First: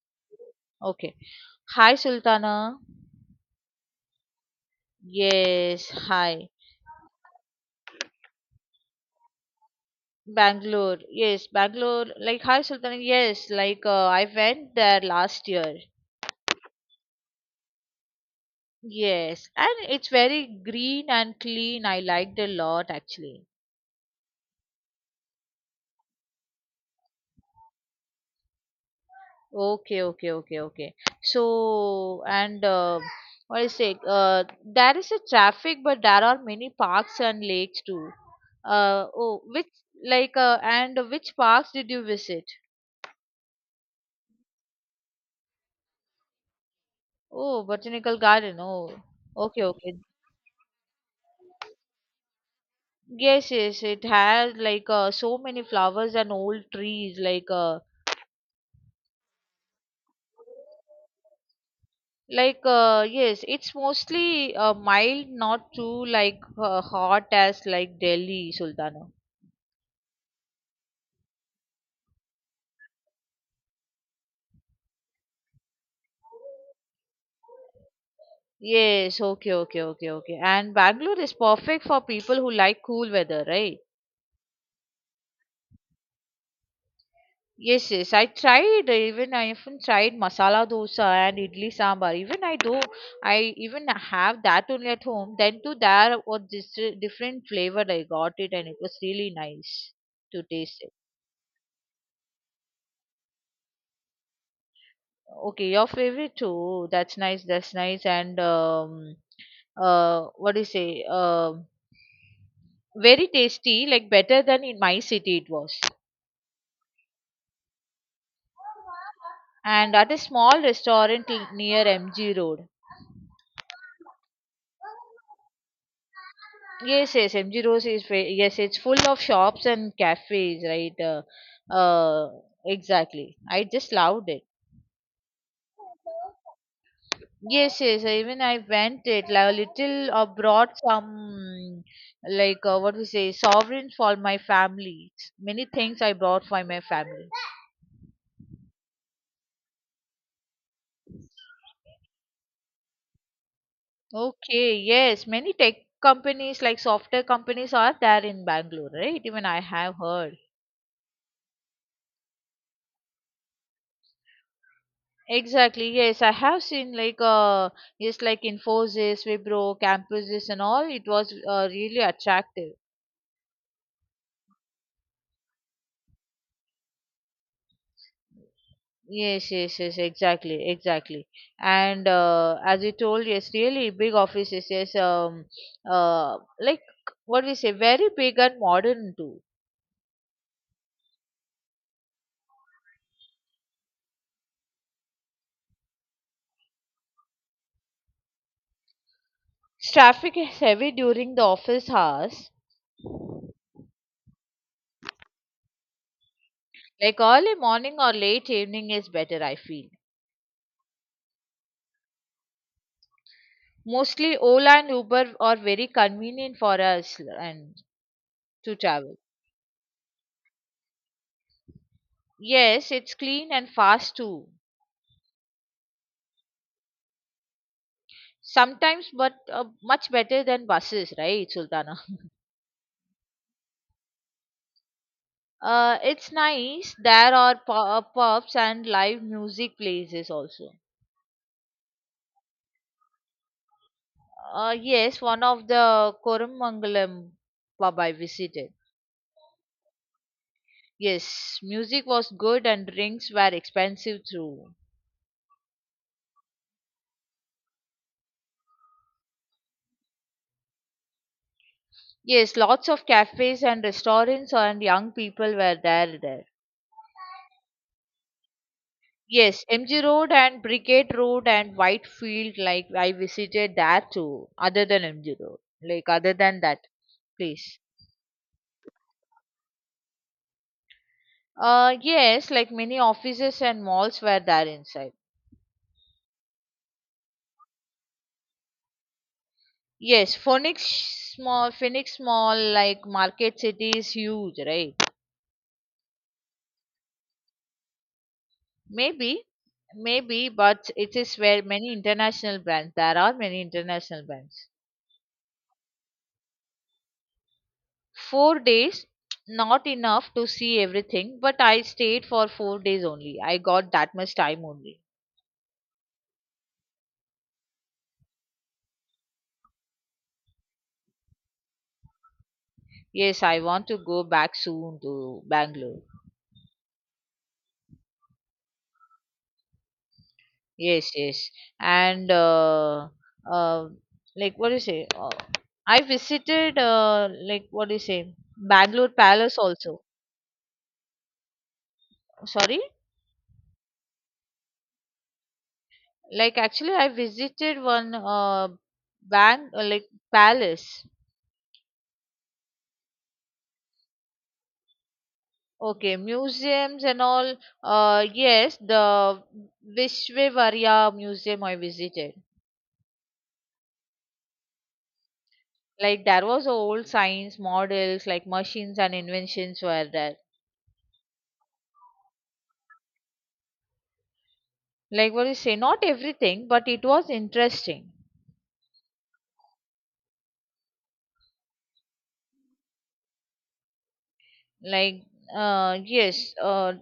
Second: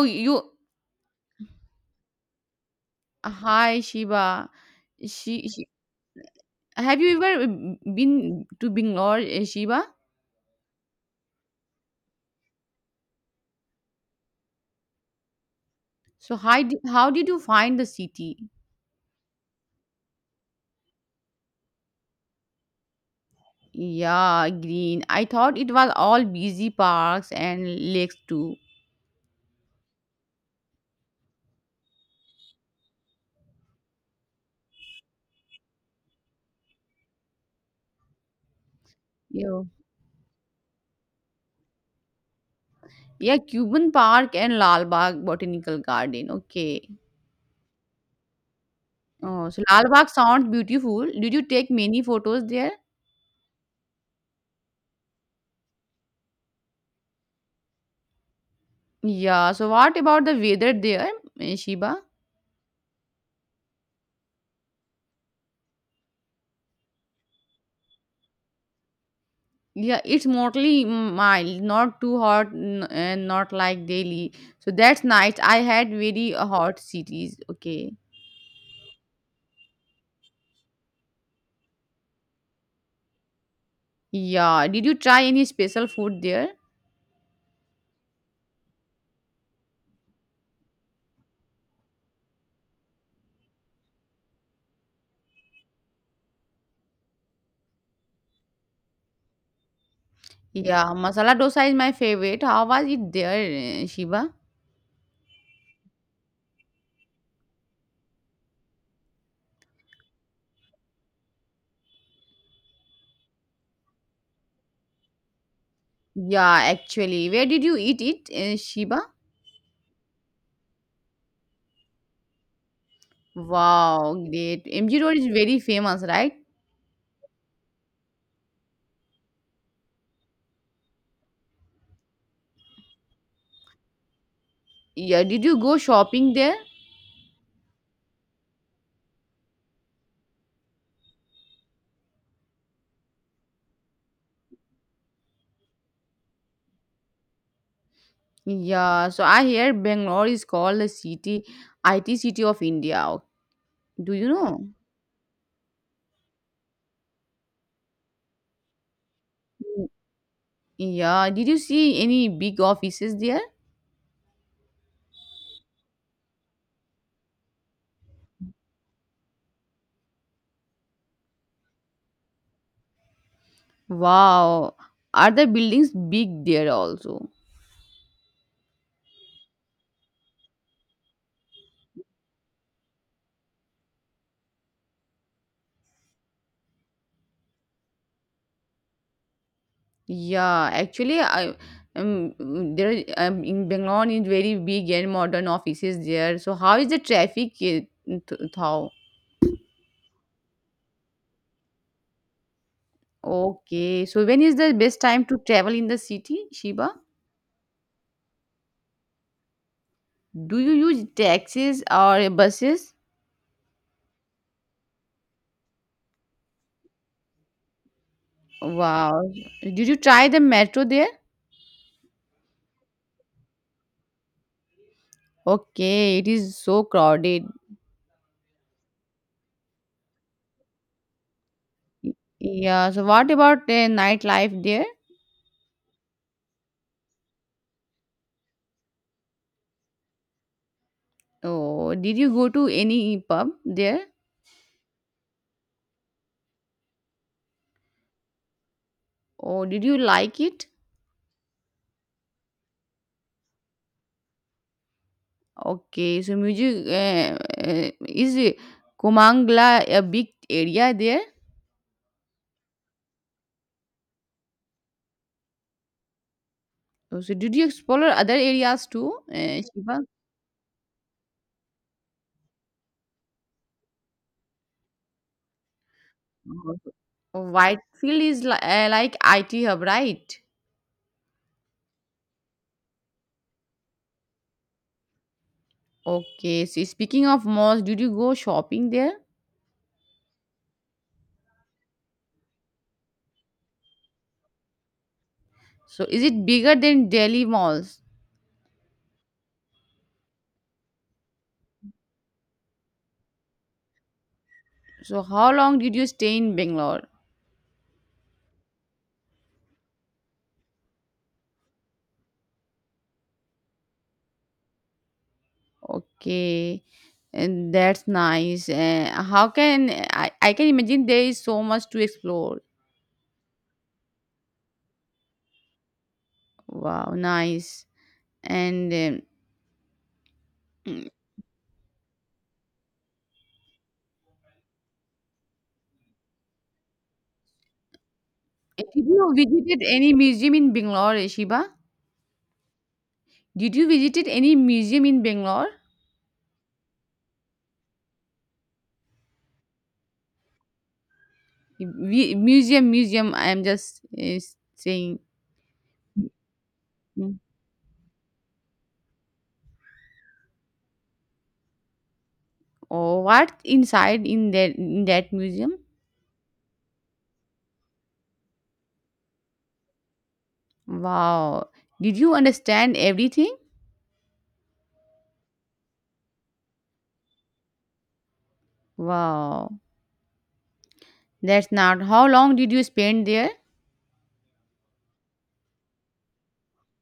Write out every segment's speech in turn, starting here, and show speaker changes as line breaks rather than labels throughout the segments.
Oh, you
Okay. Hi, Sultana.
hi Shiva. She
Yes, hi.
have you ever been to Bangalore, Shiva?
Bangalore. Yes, Bangalore. Like, hi, Sultana. Yes, like, I went there last year.
So how did you find the city?
Yes, and it's very green and clean. I liked a lot, actually.
Yeah, green. I thought it was all busy parks and lakes too.
Okay, okay, okay, okay. So, and what is it? There is a traffic, but there are many parks and lakes too. Oh,
Yeah.
like, and which parks did you visit?
Yeah, Cuban Park and Lal Bagh Botanical Garden. Okay.
Oh, botanical garden. Oh,
Oh, so
okay,
Lal
okay.
Bagh sounds beautiful. Did you take many photos there?
Yes, yes. It has like so many flowers and old trees.
Yeah. So what about the weather there, Shiva?
Yes. It's mostly mild, not too like hot as like Delhi, Sultana.
Yeah, it's mostly mild, not too hot and not like Delhi. So that's nice. I had very hot cities. Okay.
Yes. Okay, okay, okay, okay. And Bangalore is perfect for people who like cool weather, right?
Yeah. Did you try any special food there?
Yes, yes. I even tried masala dosa and idli sambar. Even I do I even have that only at home. Then to there was this different flavor I got it and it was really nice to taste it.
Yeah, masala dosa is my favorite. How was it there, Shiva?
Okay, your favorite too. That's nice. That's nice. And what do you say? Very tasty. Like better than in my city it was.
Yeah, actually. Where did you eat it, Shiva?
And at a small restaurant near MG Road.
Wow, great. MG Road is very famous, right?
Yes, yes, MG Road yes, it's full of shops and cafes, right? Uh, exactly. I just loved it.
Yeah, did you go shopping there?
Yes, yes. Even I went it like a little. Brought some like what we say sovereigns for my family. Many things I brought for my family.
Yeah, so I hear Bangalore is called the city, IT city of India. Do you know?
Okay, yes, many tech companies like software companies are there in Bangalore, right? Even I have heard.
Yeah, did you see any big offices there?
Exactly, yes, I have seen like yes like Infosys, Wipro, campuses and all. It was really attractive.
Wow, are the buildings big there also?
Yes, yes, yes, exactly, exactly. And as you told, yes, really big offices, yes, like what we say, very big and modern too.
Yeah, actually, I mm, there in Bangalore is very big and modern offices there. So how is the traffic? How?
Traffic is heavy during the office hours.
Okay, so when is the best time to travel in the city, Shiba?
Like early morning or late evening is better, I feel.
Do you use taxis or buses?
Mostly Ola and Uber are very convenient for us and to travel.
Wow, did you try the metro there?
Yes, it's clean and fast too.
Okay, it is so crowded.
Sometimes, but much better than buses, right, Sultana?
Y- Yeah. So what about the nightlife there?
It's nice. There are pubs and live music places also.
Oh, did you go to any pub there?
Yes, one of the Koramangalam pub I visited.
Oh, did you like it?
Yes, music was good and drinks were expensive too.
Okay. So music is Kumangla a big area there?
Yes, lots of cafes and restaurants and young people were there.
Oh, so did you explore other areas too,
Yes, MG
Shiva?
Road and Brigade Road and Whitefield, like I visited that too, other than MG Road, like other than that
Oh,
place.
Whitefield is like IT hub, right?
Yes, like many offices and malls were there inside.
Okay. So speaking of malls, did you go shopping there?
Yes, Phoenix Mall, like Market City is huge, right?
So is it bigger than Delhi malls?
Maybe, maybe, but it is where many international brands, there are many international brands.
So how long did you stay in Bangalore?
4 days, not enough to see everything, but I stayed for 4 days only. I got that much time only.
Okay, and that's nice. I can imagine there is so much to explore.
Yes, I want to go back soon to Bangalore.
Wow, nice. And um,
Yes,
mm,
yes, and uh, like what do you say, I visited, like what do you say,
did
Bangalore
you
Palace
visited
also.
any museum in Bangalore, Shiba?
Sorry.
Did you visited any museum in Bangalore?
Like, actually I visited one, bank, like palace.
Museum, museum. I'm just saying.
Okay, museums and
Mm.
all. Yes, the Vishvevarya Museum I visited.
Oh, what inside in that museum?
Like there was a old science models, like machines and inventions were there.
Wow. Did you understand everything?
Like what you say, not everything, but it was interesting.
Wow. That's not. How long did you spend there?
Like yes,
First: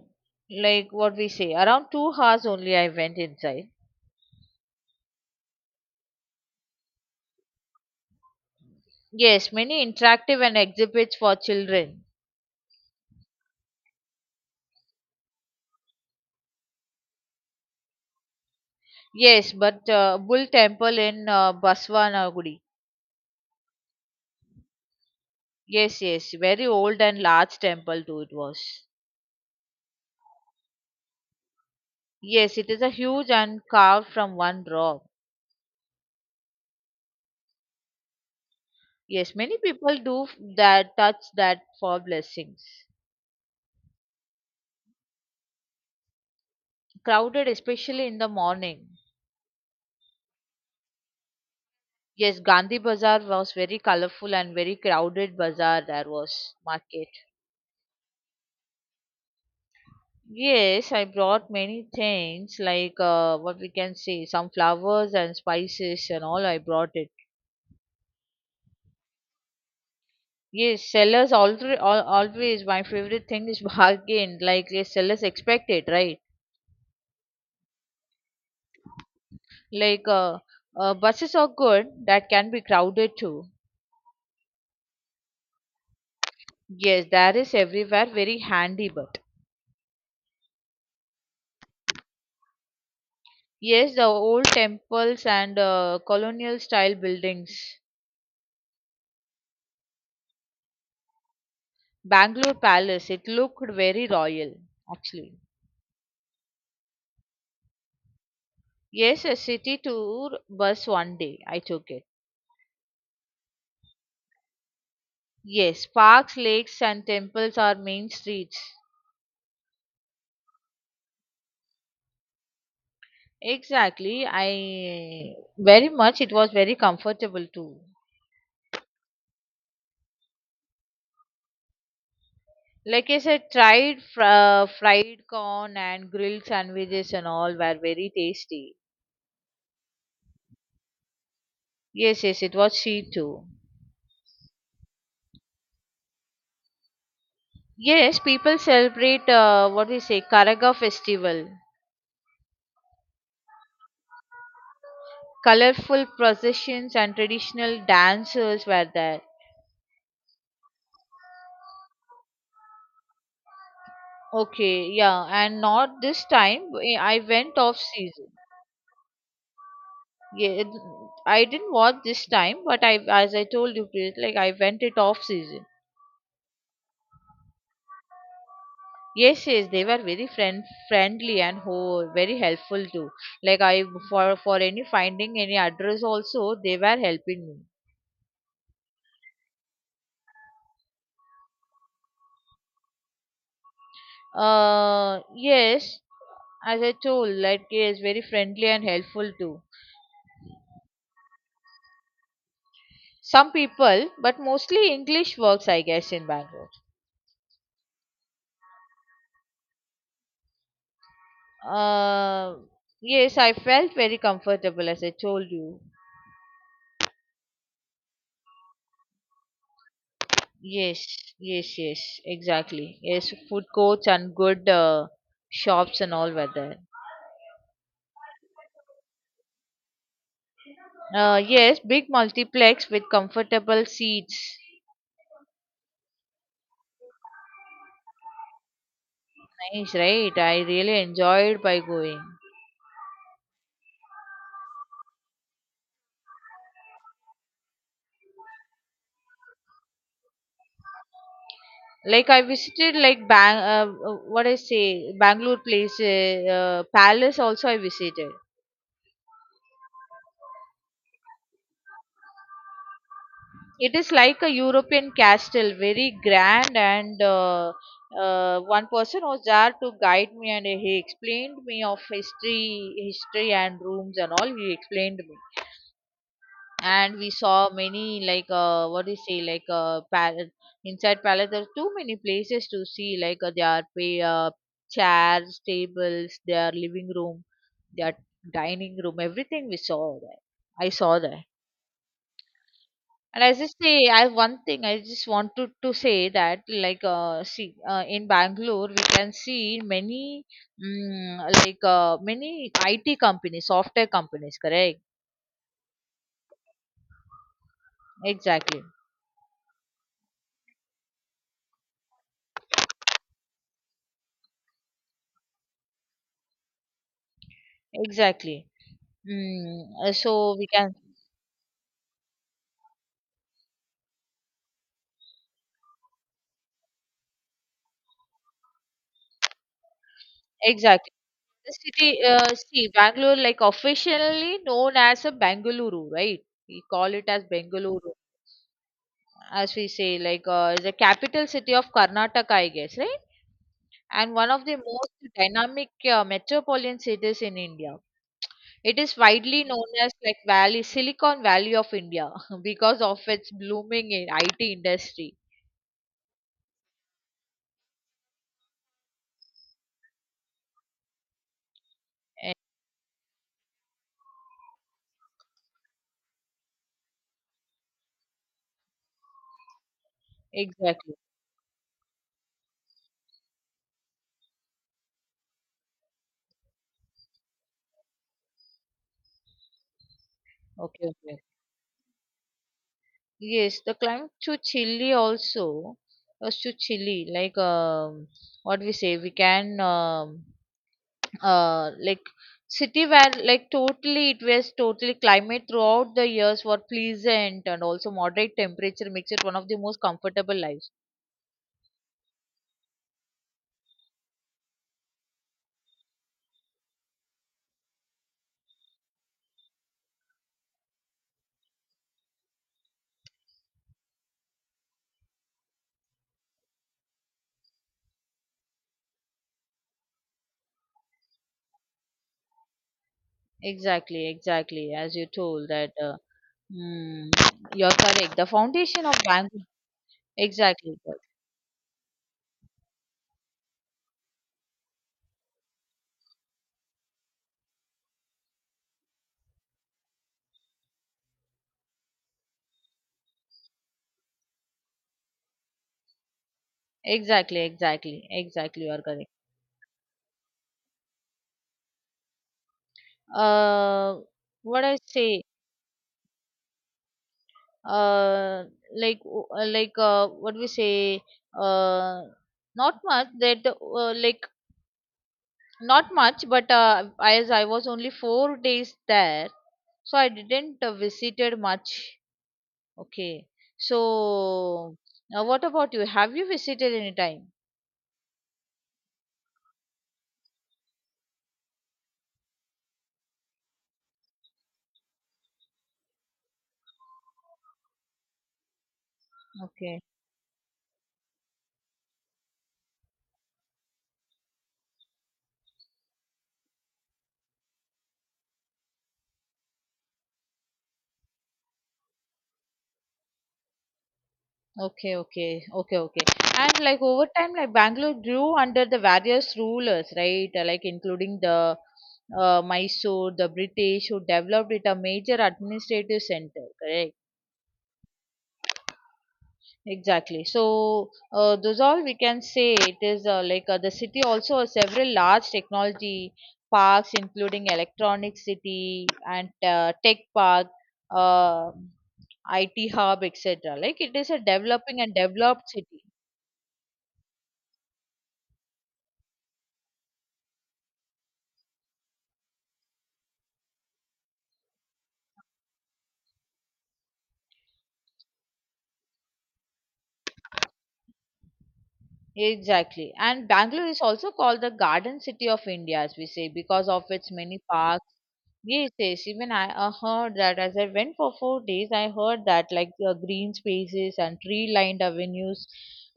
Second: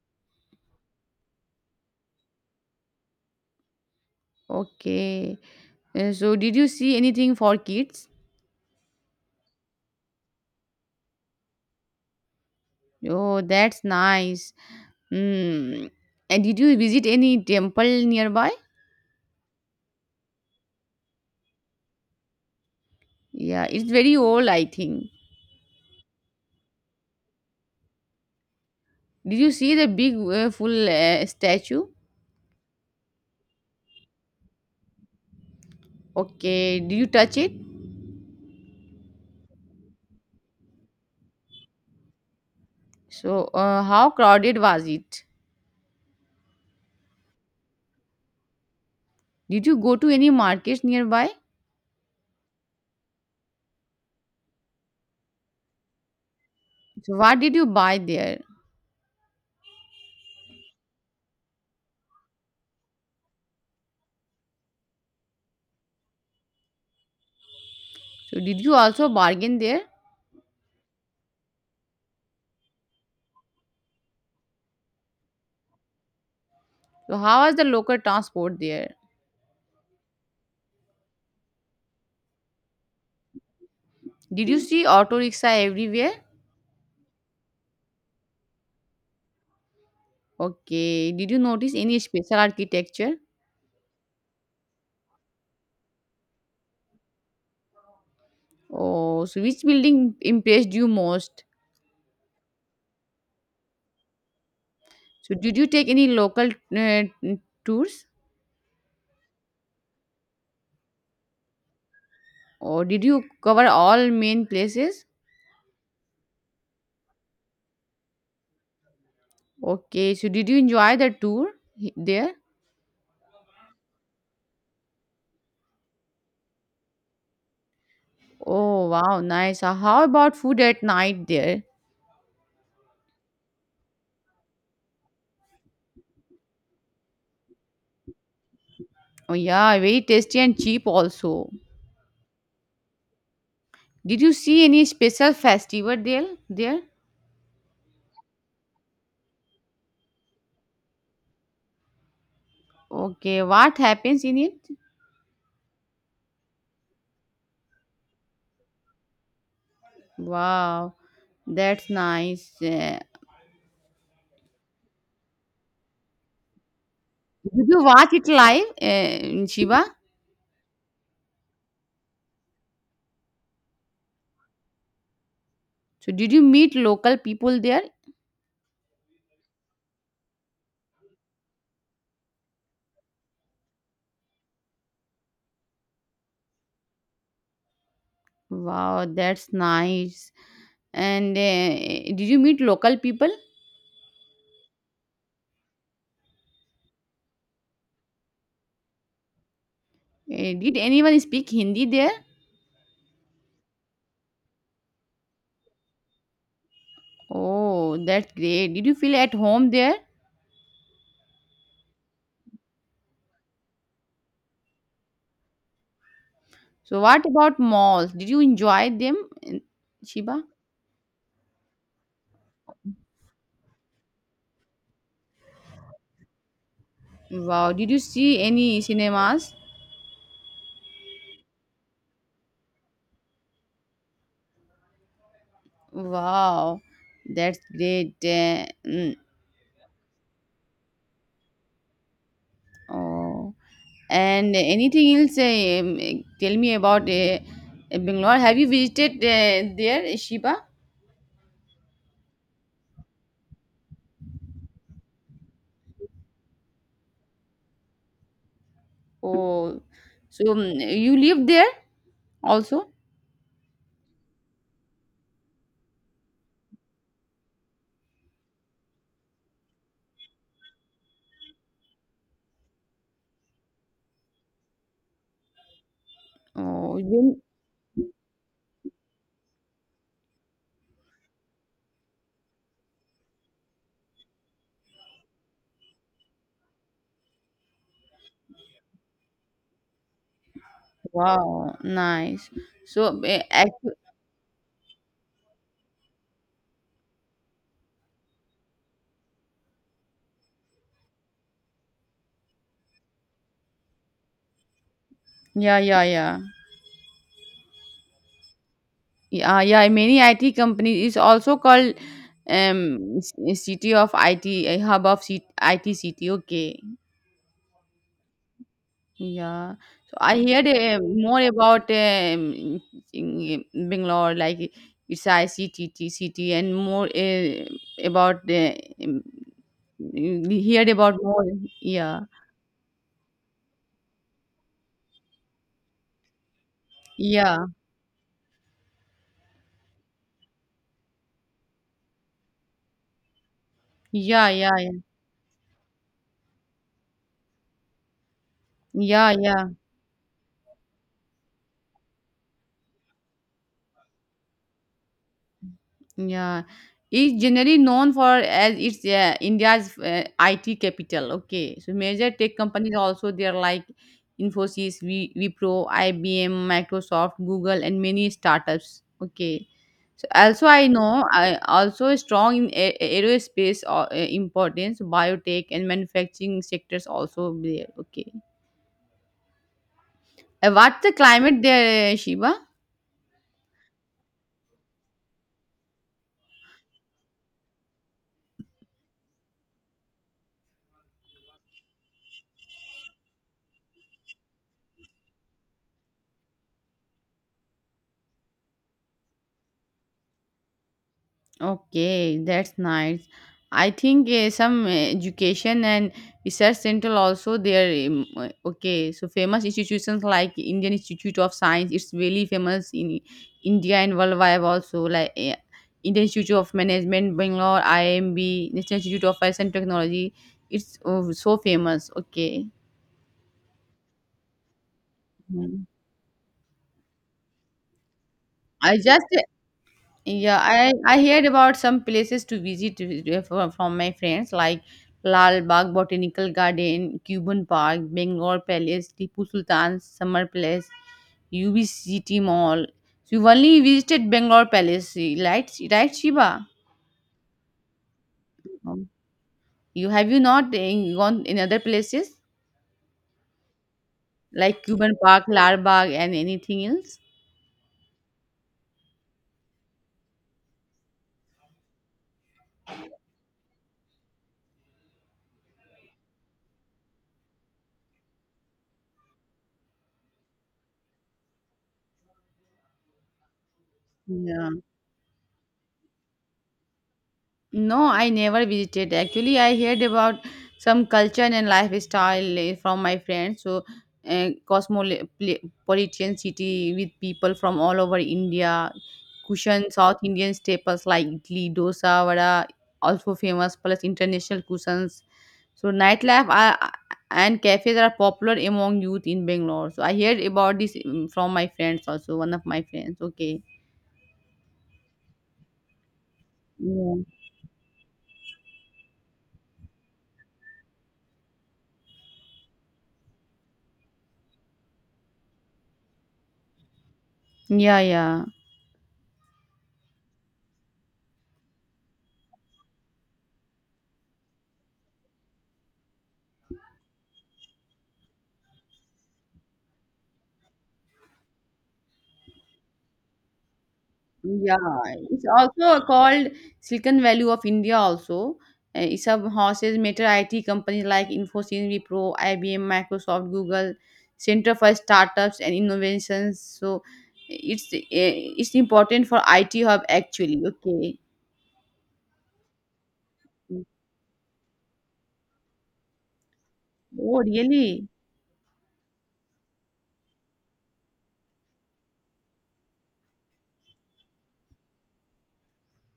like what we say, around 2 hours only I went inside.
Okay. So, did you see anything for kids?
Yes, many interactive and exhibits for children.
Oh, that's nice. Mm. And did you visit any temple nearby?
Yes, but Bull Temple in Baswanagudi.
Yeah, it's very old, I think.
Yes, yes, very old and large temple too it was.
Did you see the big full statue?
Yes, it is a huge and carved from one rock.
Okay. Did you touch it?
Yes, many people do that touch that for blessings.
So, how crowded was it?
Crowded, especially in the morning.
Did you go to any markets nearby?
Yes, Gandhi Bazaar was very colorful and very crowded bazaar there was market.
So, what did you buy there?
Yes, I brought many things like what we can say some flowers and spices and all I brought it.
So, did you also bargain there?
Yes, sellers always my favorite thing is bargain. Like yes, sellers expect it, right?
So, how was the local transport there?
Like buses are good that can be crowded too.
Did you see auto rickshaw everywhere?
Yes, that is everywhere very handy. But
Okay. Did you notice any special architecture?
yes, the old temples and colonial style buildings,
Oh, so which building impressed you most?
Bangalore Palace, it looked very royal
So
actually.
did you take any local uh, tours?
Yes, a city tour bus one day I took it.
Or did you cover all main places?
Yes, parks, lakes, and temples are main streets.
Okay. So did you enjoy the tour there?
Exactly. I very much it was very comfortable too.
Oh, wow, nice. How about food at night there?
Like I said, tried fried corn and grilled sandwiches and all were very tasty.
Oh, yeah, very tasty and cheap also.
Yes, yes, it was sweet too.
Did you see any special festival there?
Yes, people celebrate what we say Karaga festival.
Okay, what happens in it?
Colorful processions and traditional dancers were there.
Wow. That's nice.
Okay, yeah, and not this time. I went
Did
off
you watch it
season.
live, in Shiva?
Yeah, I didn't watch this time, but I, as I told you, like I went it off season.
So did you meet local people there?
Yes, yes, they were very friendly and ho very helpful too. Like I for any finding any address also, they were helping me.
Wow, that's nice. And did you meet local people?
Yes, as I told, like it's very friendly and helpful too.
Did anyone speak Hindi there?
Some people, but mostly English works, I guess, in Bangalore.
Oh, that's great. Did you feel at home there?
Uh, yes, I felt very comfortable as I told you.
So what about malls? Did you enjoy them, uh, Shiva?
Yes, yes, yes, exactly. Yes, food courts and good shops and all were there.
Wow, did you see any cinemas?
Yes, big multiplex with comfortable seats.
Wow, that's great.
Nice, right? I really enjoyed by going.
Oh. And anything else? Tell me about Bangalore. Have you visited there, Shiba?
Like I visited like what I say, Bangalore Palace also I visited.
Oh, so you live there also?
It is like a European castle, very grand, and one person was there to guide me, and he explained me of history and rooms and all. He explained me,
Oh,
and we
you-
saw many like what do you say, like palace inside palace. There are too many places to see, like there are chairs, tables, their living room, their dining room, everything we saw there. I saw there.
wow, nice. So,
And I just say, I one thing I just wanted to say that, like, see, in Bangalore, we can see many, like, many IT companies, software companies, correct?
yeah, yeah, yeah,
Exactly,
yeah, yeah. Many IT companies is also called city of IT, hub of IT city. Okay,
exactly.
yeah. So I
So we
heard
can,
more about in Bangalore, like it's ICTT city, and more about the um, heard
exactly.
about more.
The
Yeah.
city, see, Bangalore, like, officially known as a Bengaluru, right? We call it as
Yeah.
Bengaluru, as we say, like, the capital city of Karnataka, I guess, right? And
Yeah.
one of the
Yeah.
most dynamic metropolitan cities in India. It is
Yeah. Yeah.
widely
Yeah.
known as like Valley Silicon Valley of India because of its blooming in IT industry.
Yeah, it's generally known for as it's India's IT capital. Okay, so major tech companies also there like Infosys, v, Wipro, IBM, Microsoft, Google, and many startups. Okay, so also I
Exactly.
know I also strong in aerospace or importance, biotech, and manufacturing sectors also there. Okay, what's
Okay.
the
Okay.
climate there, Shiva?
Yes, the climate to Chile also was to Chile. Like what we say, we can like city where like totally it was totally climate throughout the years were pleasant and also moderate temperature makes it one of the most comfortable lives.
Okay, that's nice. I think some education and research center also there. Okay, so famous institutions like Indian Institute of Science, it's really famous in India and worldwide also. Indian Institute of Management, Bangalore, IMB, National Institute of Science and Technology. It's so famous. Okay,
Exactly, exactly. As you told
mhm.
that, mm, you're correct. The
I
foundation of
just
bank.
Yeah,
Exactly,
I heard about some places to visit from my friends like Lal Bagh Botanical Garden, Cuban Park, Bengal Palace, Tipu Sultan's Summer Palace, UB City Mall. So you only visited Bengal Palace, right, Shiva?
exactly, exactly, exactly. You are
Um,
correct.
You have you not gone in other places
Uh,
like
what I
Cuban
say,
Park, Lal Bagh, and anything else?
uh, like, like, what we say, uh, not much. That, like, not much. But as I was only 4 days there, so I didn't visited much. Okay.
Yeah.
So, now what about you? Have you visited any time?
No, I never visited. Actually, I heard about some culture and lifestyle from my friends. So, cosmopolitan city with people from all over India. Cushion
Okay.
South Indian staples like idli, dosa, vada, also famous. Plus international cushions. So, nightlife are, and cafes are popular among youth in Bangalore. So, I heard about this from my friends also. One of my friends. Okay.
Okay, okay, okay, okay. And like
Yeah.
over time, like Bangalore grew under the various rulers, right? Like including the Mysore, the British, who developed it a major administrative center, correct?
Yeah. Yeah.
Exactly. So those all we can say it is like the city also has several large technology parks, including Electronic City and Tech Park, uh, IT Hub, etc. Like it is a
Yeah,
developing and
it's
developed
also
city.
called Silicon Valley of India also. It's a houses major IT companies like Infosys, Wipro, IBM, Microsoft, Google, Center for Startups and Innovations. So it's important for IT hub actually. Okay.
Exactly. And Bangalore is also called the Garden City of India, as we say, because of its
Oh,
many parks.
really?
Yes, yes. Even I heard that as I went for 4 days, I heard that like green spaces and tree-lined avenues,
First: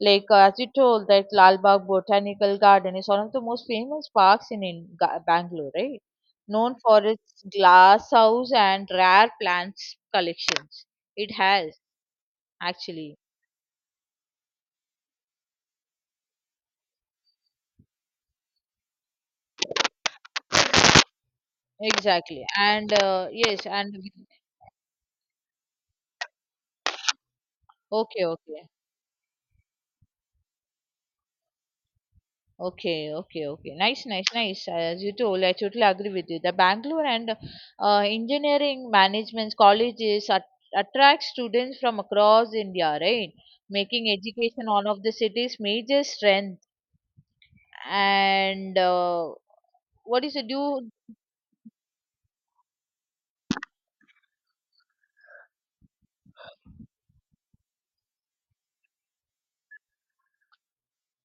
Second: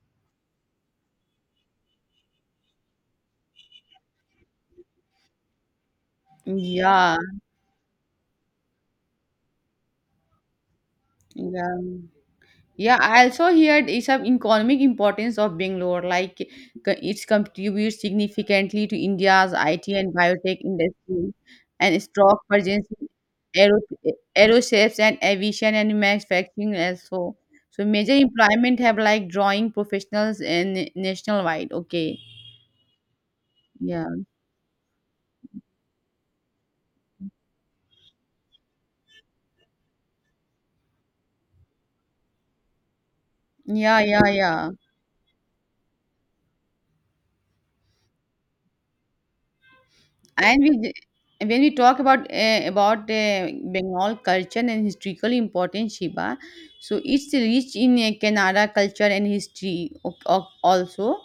like as you told that Lal Bagh Botanical Garden is one of the most famous parks in Bangalore, right? Known for
Yeah.
its glass house and rare plants collections. It
Yeah.
has
Yeah,
actually
I also heard is of economic importance of Bangalore, like it contributes significantly to India's IT and biotech industry and strong
exactly,
presence
and
in
yes,
aero,
and
aerospace and aviation and manufacturing also. So major
okay, okay.
employment have like drawing professionals and nationwide. Okay.
Okay, okay, okay. Nice,
Yeah.
nice, nice. As you told, I totally agree with you. The Bangalore and engineering management colleges attract students from across India, right?
Yeah.
Making
Yeah.
education
Yeah.
one of the city's major strength. And what is it?
And we,
Do
d- when we talk about Bengal culture and historical importance, Shiba, so it's rich in Kannada culture and history also.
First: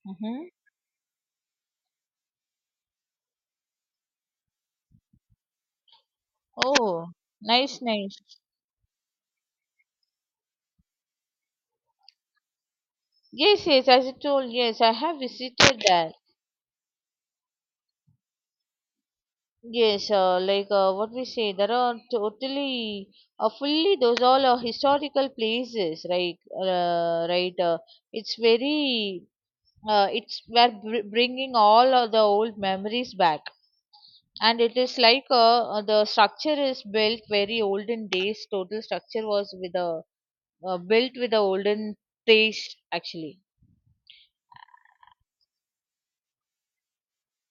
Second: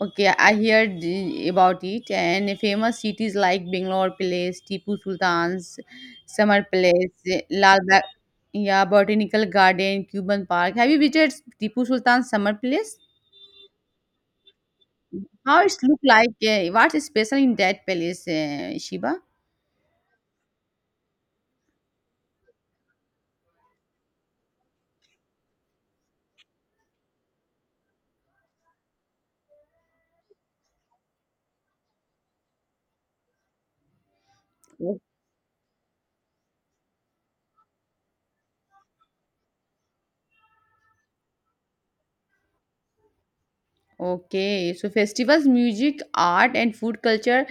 Okay,
hmm
I heard about it and famous cities like Bangalore Palace, Tipu Sultan's Summer
oh,
Palace,
nice, nice.
Yeah, Botanical Garden, Cuban Park. Have you visited Tipu Sultan's Summer Palace?
Yes, yes. As you told, yes, I have
How it's
visited
look
there.
like? What's special in that palace, Shiba?
Yes, like what we say, there are totally, fully those all are historical places, right? Right. It's very, it's we're bringing all of the old memories back, and it is like the structure is built very olden days. Total structure was with a built with a olden taste actually.
Okay, so festivals, music, art, and food culture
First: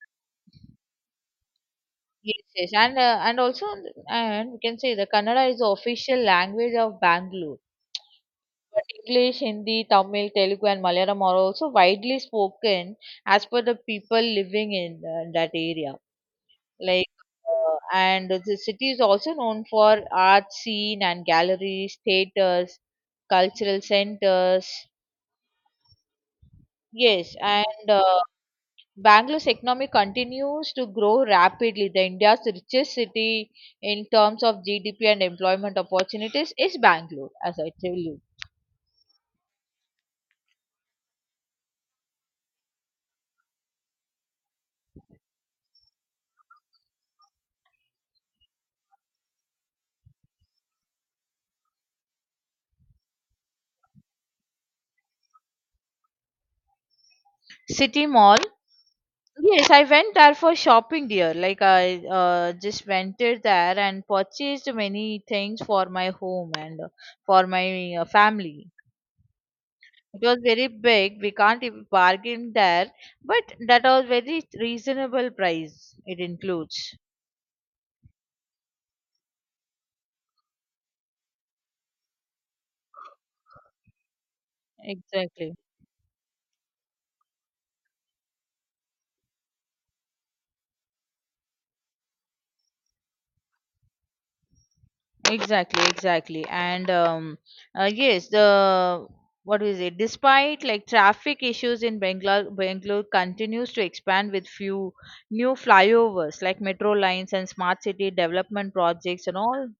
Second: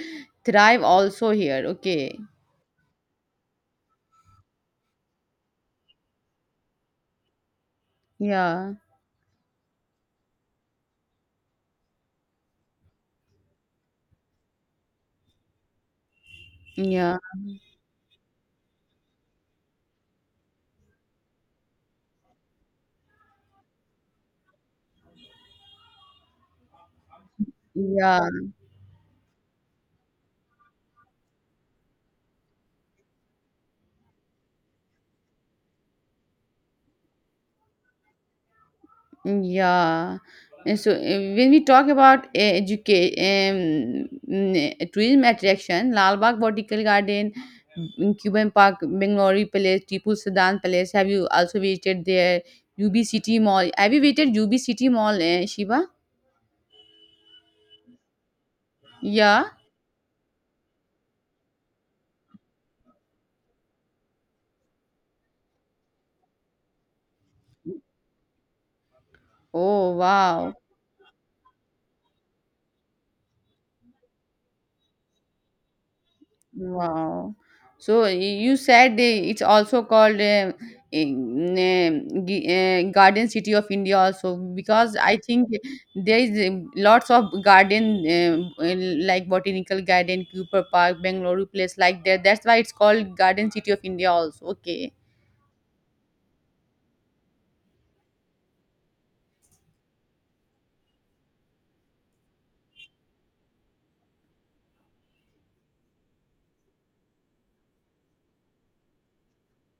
thrive also here. Okay.
Yes, yes, and also and we can say the Kannada is the official language of Bangalore.
Yeah,
But English, Hindi, Tamil, Telugu, and Malayalam are also widely spoken as per the people living in that area. Like,
yeah,
and the city is also known for art scene and galleries, theaters, cultural centers. Yes, and
yeah,
Bangalore's economy continues to grow rapidly. The India's richest city in terms of GDP and employment opportunities is Bangalore, as I tell you.
yeah. And so when we talk about tourism attraction, Lal Bagh Botanical Garden, Cuban Park, Bengaluru Palace, Tipu Sudan Palace. Have you also visited there? UB City Mall. Have you visited UB City Mall, Shiva?
City Mall.
Yeah.
Yes, I went there for shopping, dear. Like I just went it there and purchased many things for my home and for my family.
Oh
It was
wow.
very big. We can't even bargain there, but that was very reasonable price. It includes
Wow. So y- you said it's also called Garden City of India also because I think
exactly.
there is lots of garden like Botanical Garden, Cooper Park, Bengaluru place like that. That's why it's called Garden City of India also. Okay.
Exactly, exactly. And yes, the what is it? Despite like traffic issues in Bangalore, Bangalore continues to expand with few new flyovers like metro lines and smart city development projects and all.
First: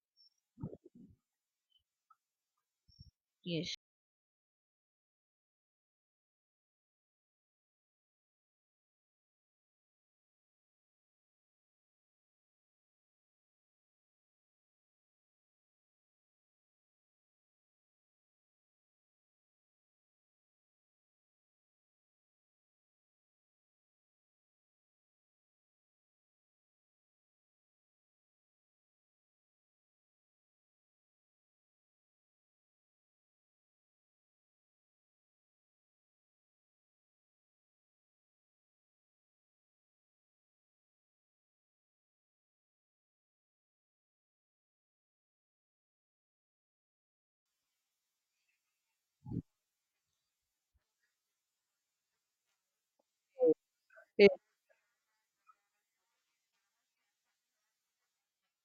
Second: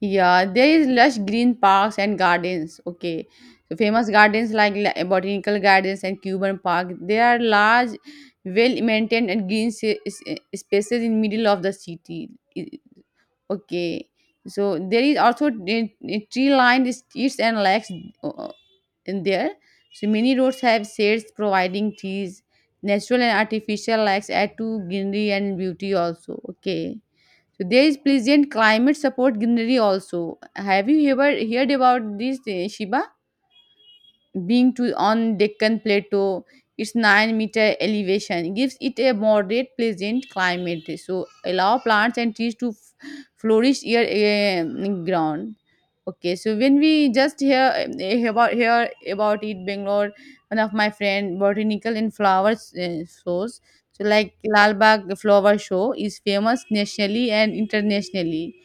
Yeah, there is lush green parks and gardens. Okay,
Yes.
so famous gardens like botanical gardens and Cuban Park. They are large, well maintained and green spaces in middle of the city. I- Okay, so there is also tree lined streets and lakes uh, in there. So many roads have shades providing trees, natural and artificial lakes add to greenery and beauty also. Okay. So there is pleasant climate support greenery also. Have you ever heard about this, Shiba? Being to on Deccan Plateau, its 9 m meter elevation gives it a moderate pleasant climate. So allow plants and trees to flourish year ground. Okay, so when we just hear, eh, about hear about it, Bangalore, one of my friend botanical and flowers shows. So
Yeah.
like Lalbagh Flower Show is famous nationally and internationally.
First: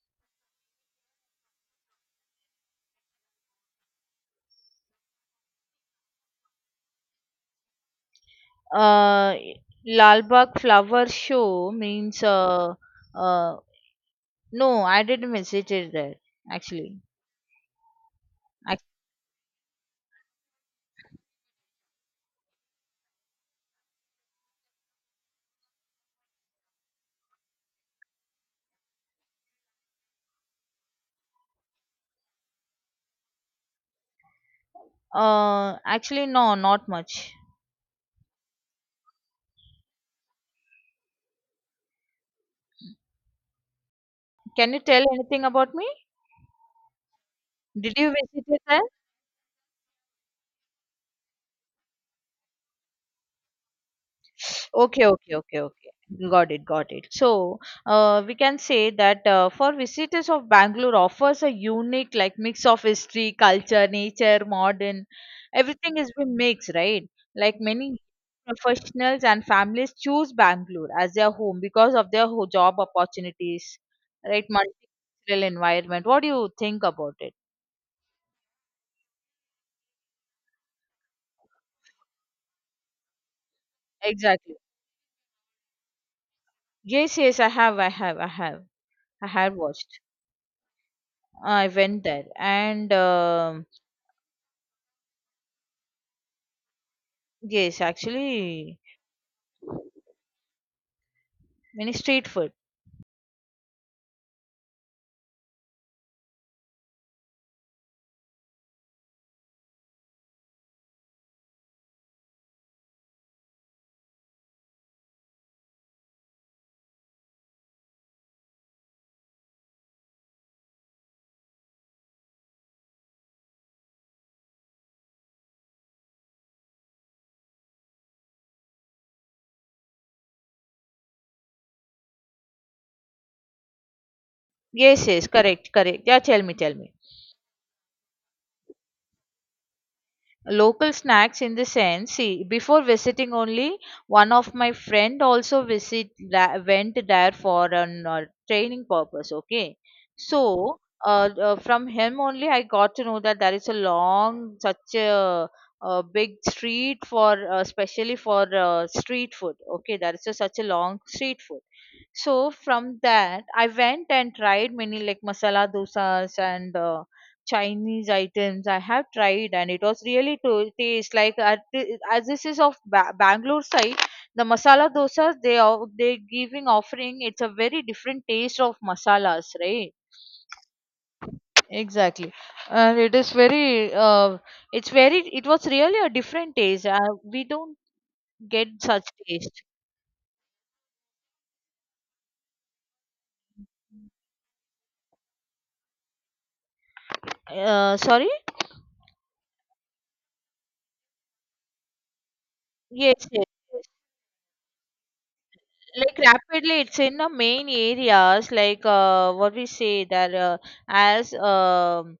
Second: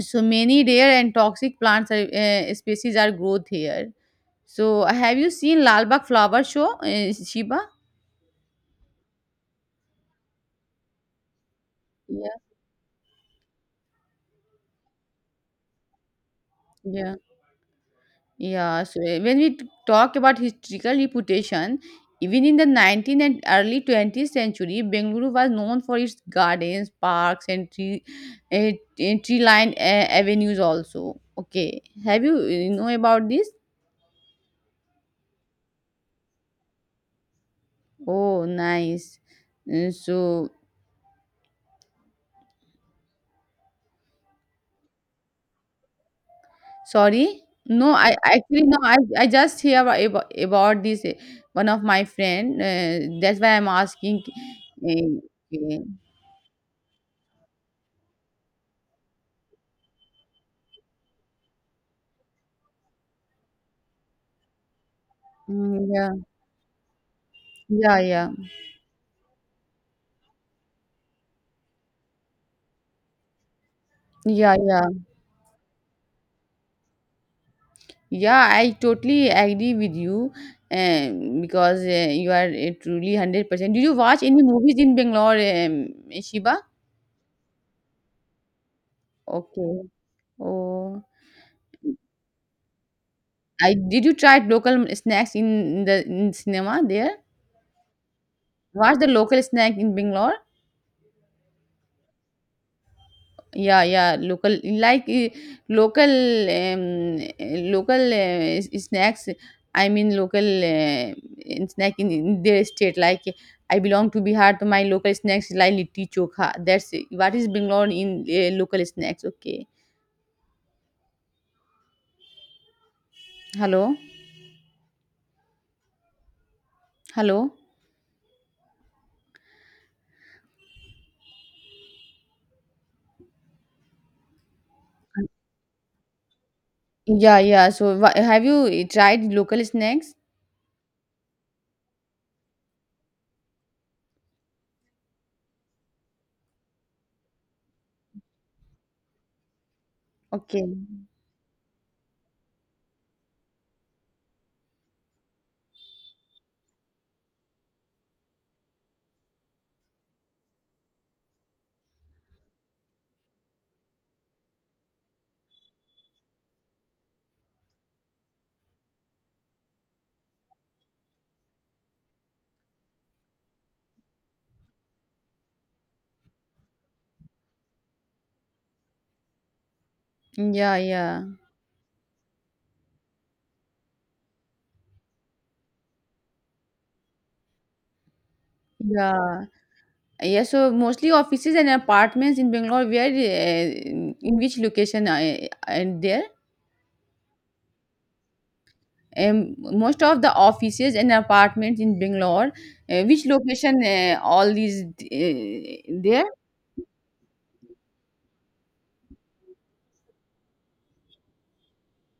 So many rare and toxic plants are, species are growth here, so, have you seen Lal Bagh flower show, Shiba?
Uh, Lal Bagh flower show means
Yeah,
uh, no, I didn't visit it there actually.
yeah, yeah.
Ac-
So, when we talk about historical reputation, even in the 19th and early 20th century, Bengaluru was known for its gardens, parks, and uh, tree-lined avenues. Also, okay. Have you know about this?
Actually, no, not much.
Oh, nice. Uh, so
Can you tell anything about me?
Sorry? No,
Did you
I
visit
actually
it
no.
there?
I just hear about this one of my friend. That's why I'm asking. Uh,
Okay, okay, okay,
uh,
okay. Got it, got it. So, we can say that for visitors of Bangalore offers a unique like mix of history, culture, nature, modern. Everything
Yeah,
has been mixed, right? Like many
yeah, yeah,
professionals and families choose Bangalore as their home because of their job opportunities, right?
yeah, yeah,
Multicultural environment. What do you think about it?
yeah. I totally agree with you, because you are truly 100%. Did you watch any
Exactly.
movies in Bangalore, Shiba?
Yes, yes, I have
Okay.
watched.
Oh,
I went there and.
I did you try local snacks in the in cinema there?
Yes, actually,
What's the local snack in Bangalore?
many street food.
Yeah, yeah, local like local snacks. I mean local snack in their state. Like I belong to Bihar, so my local snacks is like litti chokha. That's what is Bangalore in local snacks. Okay. Hello, hello.
Yes, yes, correct, correct. Yeah, tell me, tell me.
Yeah, yeah. So have you tried local snacks?
Local snacks in the sense, see, before visiting only, one of my friend also visit that went there for an training purpose. Okay,
Okay.
so from him only I got to know that there is a long, a big street for, especially for street food. Okay, there is a, such a long street food. So from that, I went and tried many like masala dosas and Chinese items. I have tried, and it was really to taste like as this is of Bangalore side, the masala dosas they are they giving offering. It's a very different taste of masalas, right?
Yeah, yeah,
Exactly, and it is very it's very it was really a different taste. We don't get such
yeah.
taste.
Yes, so mostly offices and apartments in Bangalore where in which location and there
Sorry.
most of the offices and apartments in Bangalore which
Yes, yes.
location all these
Like
there,
rapidly it's in the main areas like what we say that as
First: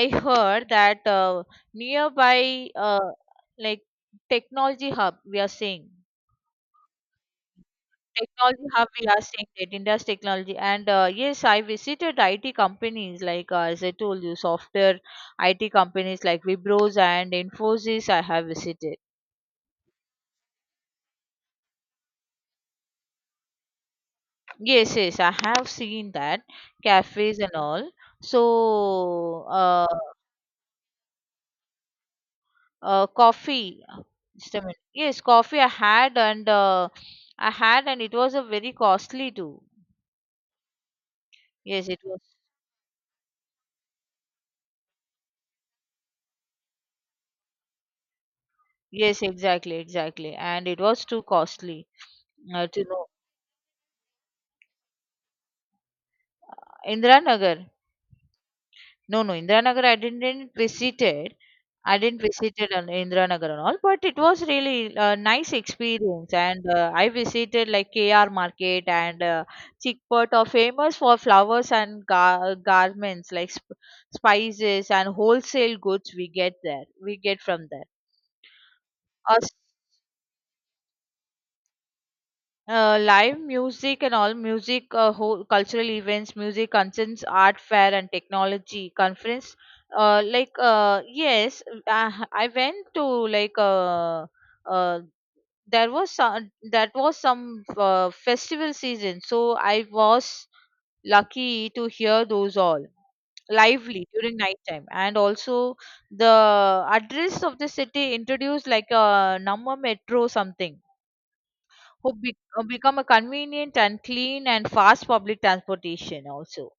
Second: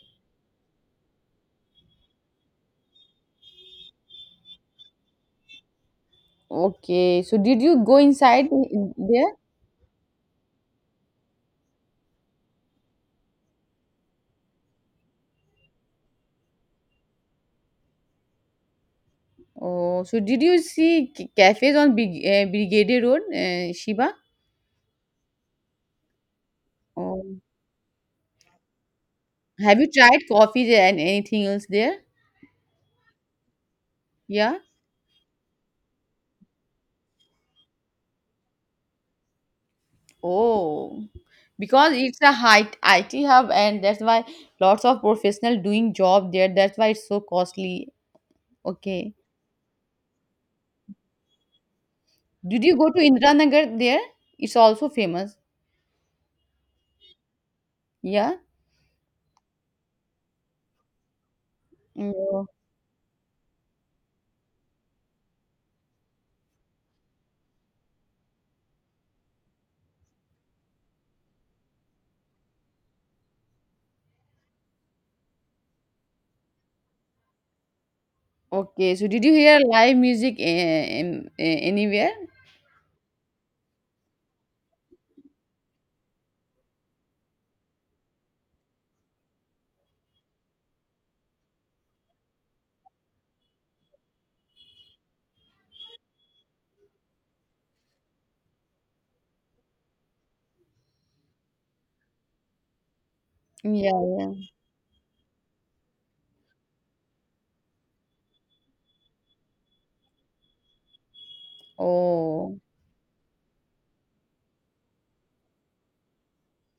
I heard that nearby like technology hub we are seeing
okay, so did you go inside
technology hub we are
there?
seeing that India's technology and yes, I visited IT companies like as I told you, software IT companies like Vibros and Infosys I have visited.
Oh, so did you see cafes on Big Brigade Road, Shiva?
Yes, yes, I have seen that cafes
Oh,
and all. So
have
uh,
you tried coffee there and anything else there?
coffee. Just
Yeah.
a minute. Yes, coffee I had and it was a very costly too.
Oh,
Yes,
because
it
it's
was.
a high IT hub, and that's why lots of professional doing job there. That's why it's so costly. Okay.
Yes, exactly, exactly. And it was too costly
Did you
to
go to
know.
Indiranagar there? It's also famous.
Indira Nagar.
Yeah.
No, no, Indiranagar I didn't visited. I didn't
Oh,
visited on Indiranagar and all, but it was really a nice experience. And I visited like KR Market and Chickpet are famous for flowers and garments like spices and wholesale goods we get there. We get from there.
okay. So did you hear live music anywhere?
Live music and all music whole cultural events, music concerts, art fair and technology conference, yes, I went to like uh, uh, there was some, that was some festival season, so I was lucky to hear those all
Yeah.
lively
Yeah.
during nighttime and also the address of the city introduced like a number metro something who
Oh.
become a convenient and clean and fast public transportation also.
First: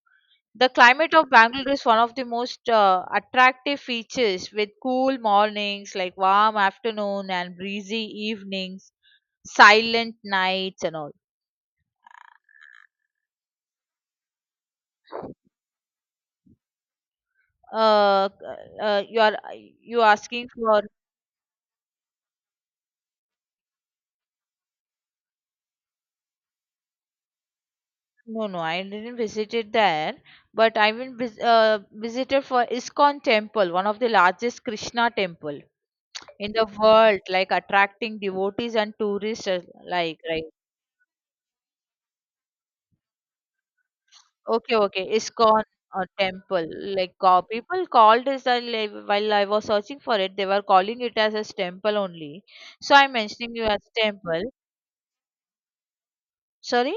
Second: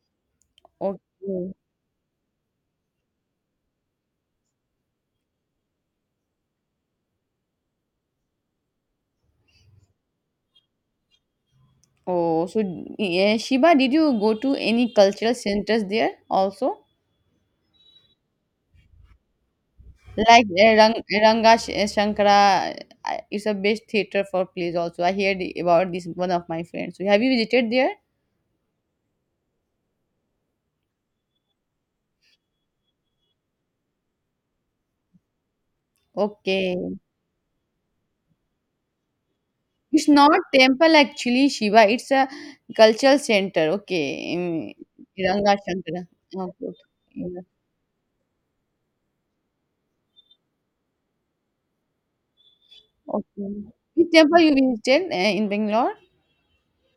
The climate of
Okay.
Bangalore is one of the most attractive features with cool mornings, like warm afternoon and breezy evenings, silent nights and all.
Oh. So yeah, Shiba, did you go to any cultural centers there also?
Uh, you are you
Like
asking for
Shankara is a best theater for plays also. I heard about this one of my friends. So, have you visited there?
no, no, I didn't visited there, but I went visited for ISKCON temple, one of the largest Krishna temple in the
Okay.
world, like attracting devotees and tourists
It's
alike,
not
right?
temple actually, Shiva. It's a cultural center. Okay.
Okay, okay.
Ranga
ISKCON
Shankara. Okay.
temple,
Okay.
like
Yeah.
people called it as like, while I was searching for it, they were calling it as a temple only. So I'm
Okay.
mentioning you as
Which temple
temple.
you visited in Bangalore?
Sorry,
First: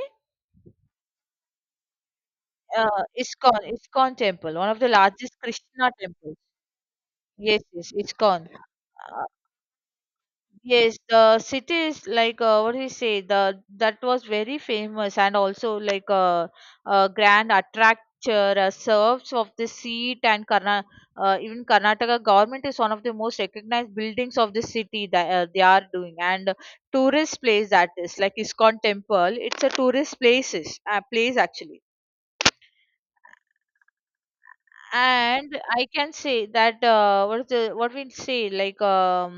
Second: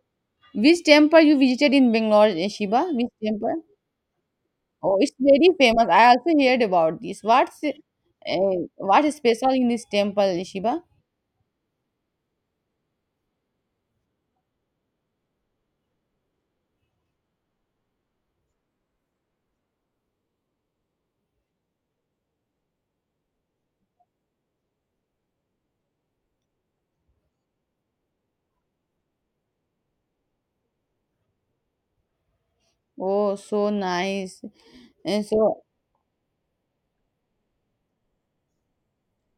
Which temple you visited in Bangalore, Shiva? Which
ISKCON,
temple?
ISKCON temple, one of the
Oh, it's
largest
very famous.
Krishna
I also
temples.
heard about this.
Yes, yes, ISKCON.
What is special in this temple, Shiva?
Yes, the city is like what do you say? The that was very famous and also like a grand attractor serves of the seat and Karna even Karnataka government is one of the most recognized buildings of the city that they are doing and tourist place, that is like Iskon temple. It's a tourist place actually,
Oh, so nice. And
and
so,
I can say that what is the, what we say like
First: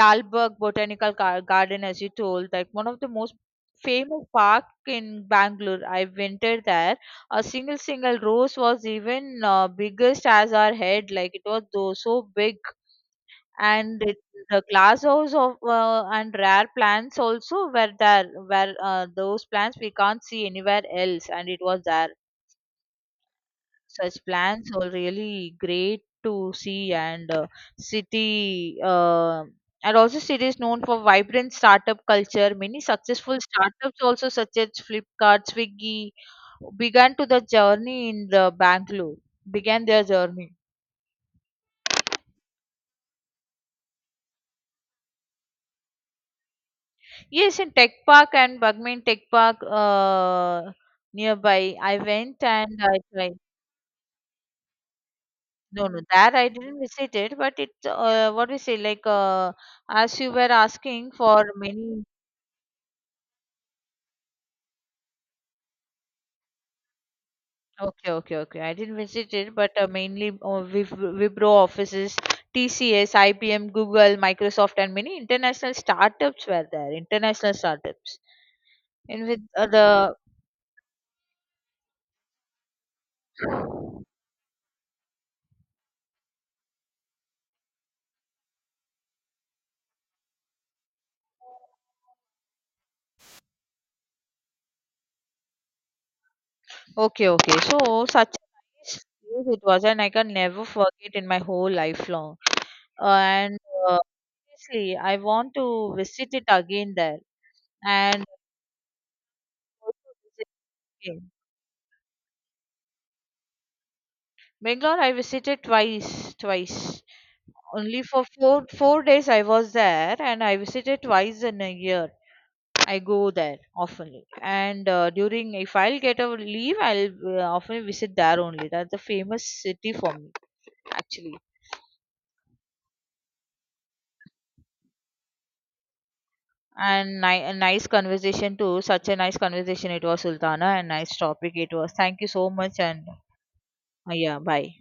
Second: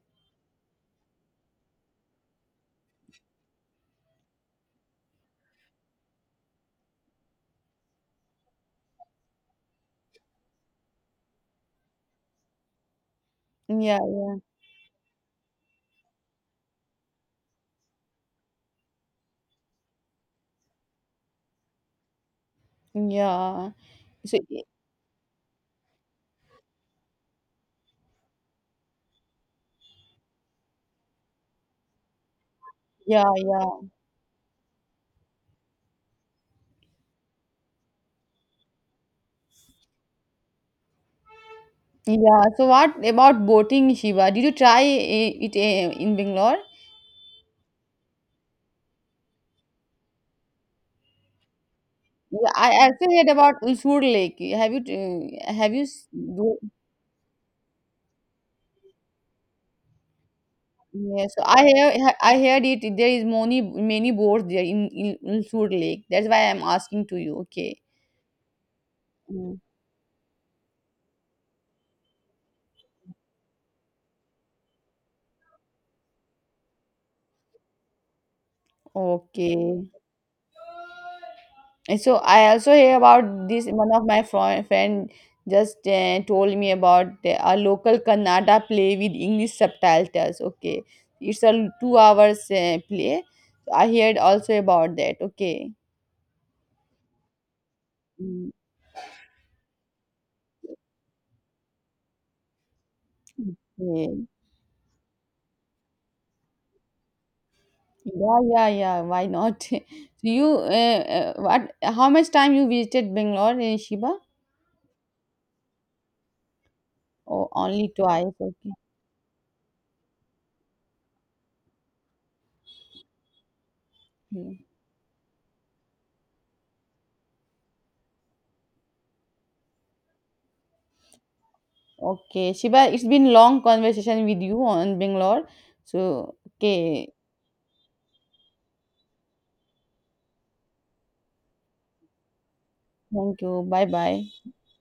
Lalbagh botanical garden, as you told, like one of the most famous park in Bangalore. I wintered there. A single single rose was even biggest as our head, like it was though so big,
yeah,
and it, the glass house of and rare plants also were there, where those plants we can't see anywhere else, and it was there.
yeah.
Such
So,
plans are really great to see, and city and also city is known for vibrant startup culture. Many
yeah,
successful
yeah,
startups also such as Flipkart, Swiggy began to the journey in the Bangalore, began their journey.
yeah. So, what about boating, Shiva? Did you try it in Bangalore?
Yes, in tech park and Bagmain tech park, nearby I went
Yeah, I
and I
also heard
tried.
about Ulsur Lake. Have you have you?
No, no, that I didn't visit it, but it what we say like as you were asking
Yeah,
for
so
many.
I heard it. There is many many boats there in Ulsur Lake. That's why I'm asking to you. Okay.
Okay, okay, okay. I didn't visit it,
Mm.
but mainly Wipro offices, TCS, IBM, Google, Microsoft, and many international startups were there. International startups. And with
Okay.
the
And so I also hear about this. One of my friend just told me about a local Kannada play with English subtitles. Okay, it's a 2 hours play. So, I heard also about that. Okay.
okay, okay. So such a
Mm,
nice place it was, and I can never forget in my whole lifelong. And uh,
okay.
obviously, I want to visit it again there, and
Yeah, yeah, yeah. Why not?
also
So you,
visit again.
what? How much time you visited Bangalore, Shiba?
Bangalore, I visited twice, twice.
Oh, only
Only for
twice.
four
Okay.
four days I was there, and I visited twice in a year. I go there oftenly,
Hmm.
and during if I'll get a leave, I'll often visit there only. That's the famous city for me actually.
Okay, Shiba. It's been long conversation with you on Bangalore. So okay,
And a nice conversation too. Such a nice conversation it was, Sultana, and nice topic it was. Thank you so much, and
thank you. Bye bye.
yeah, bye.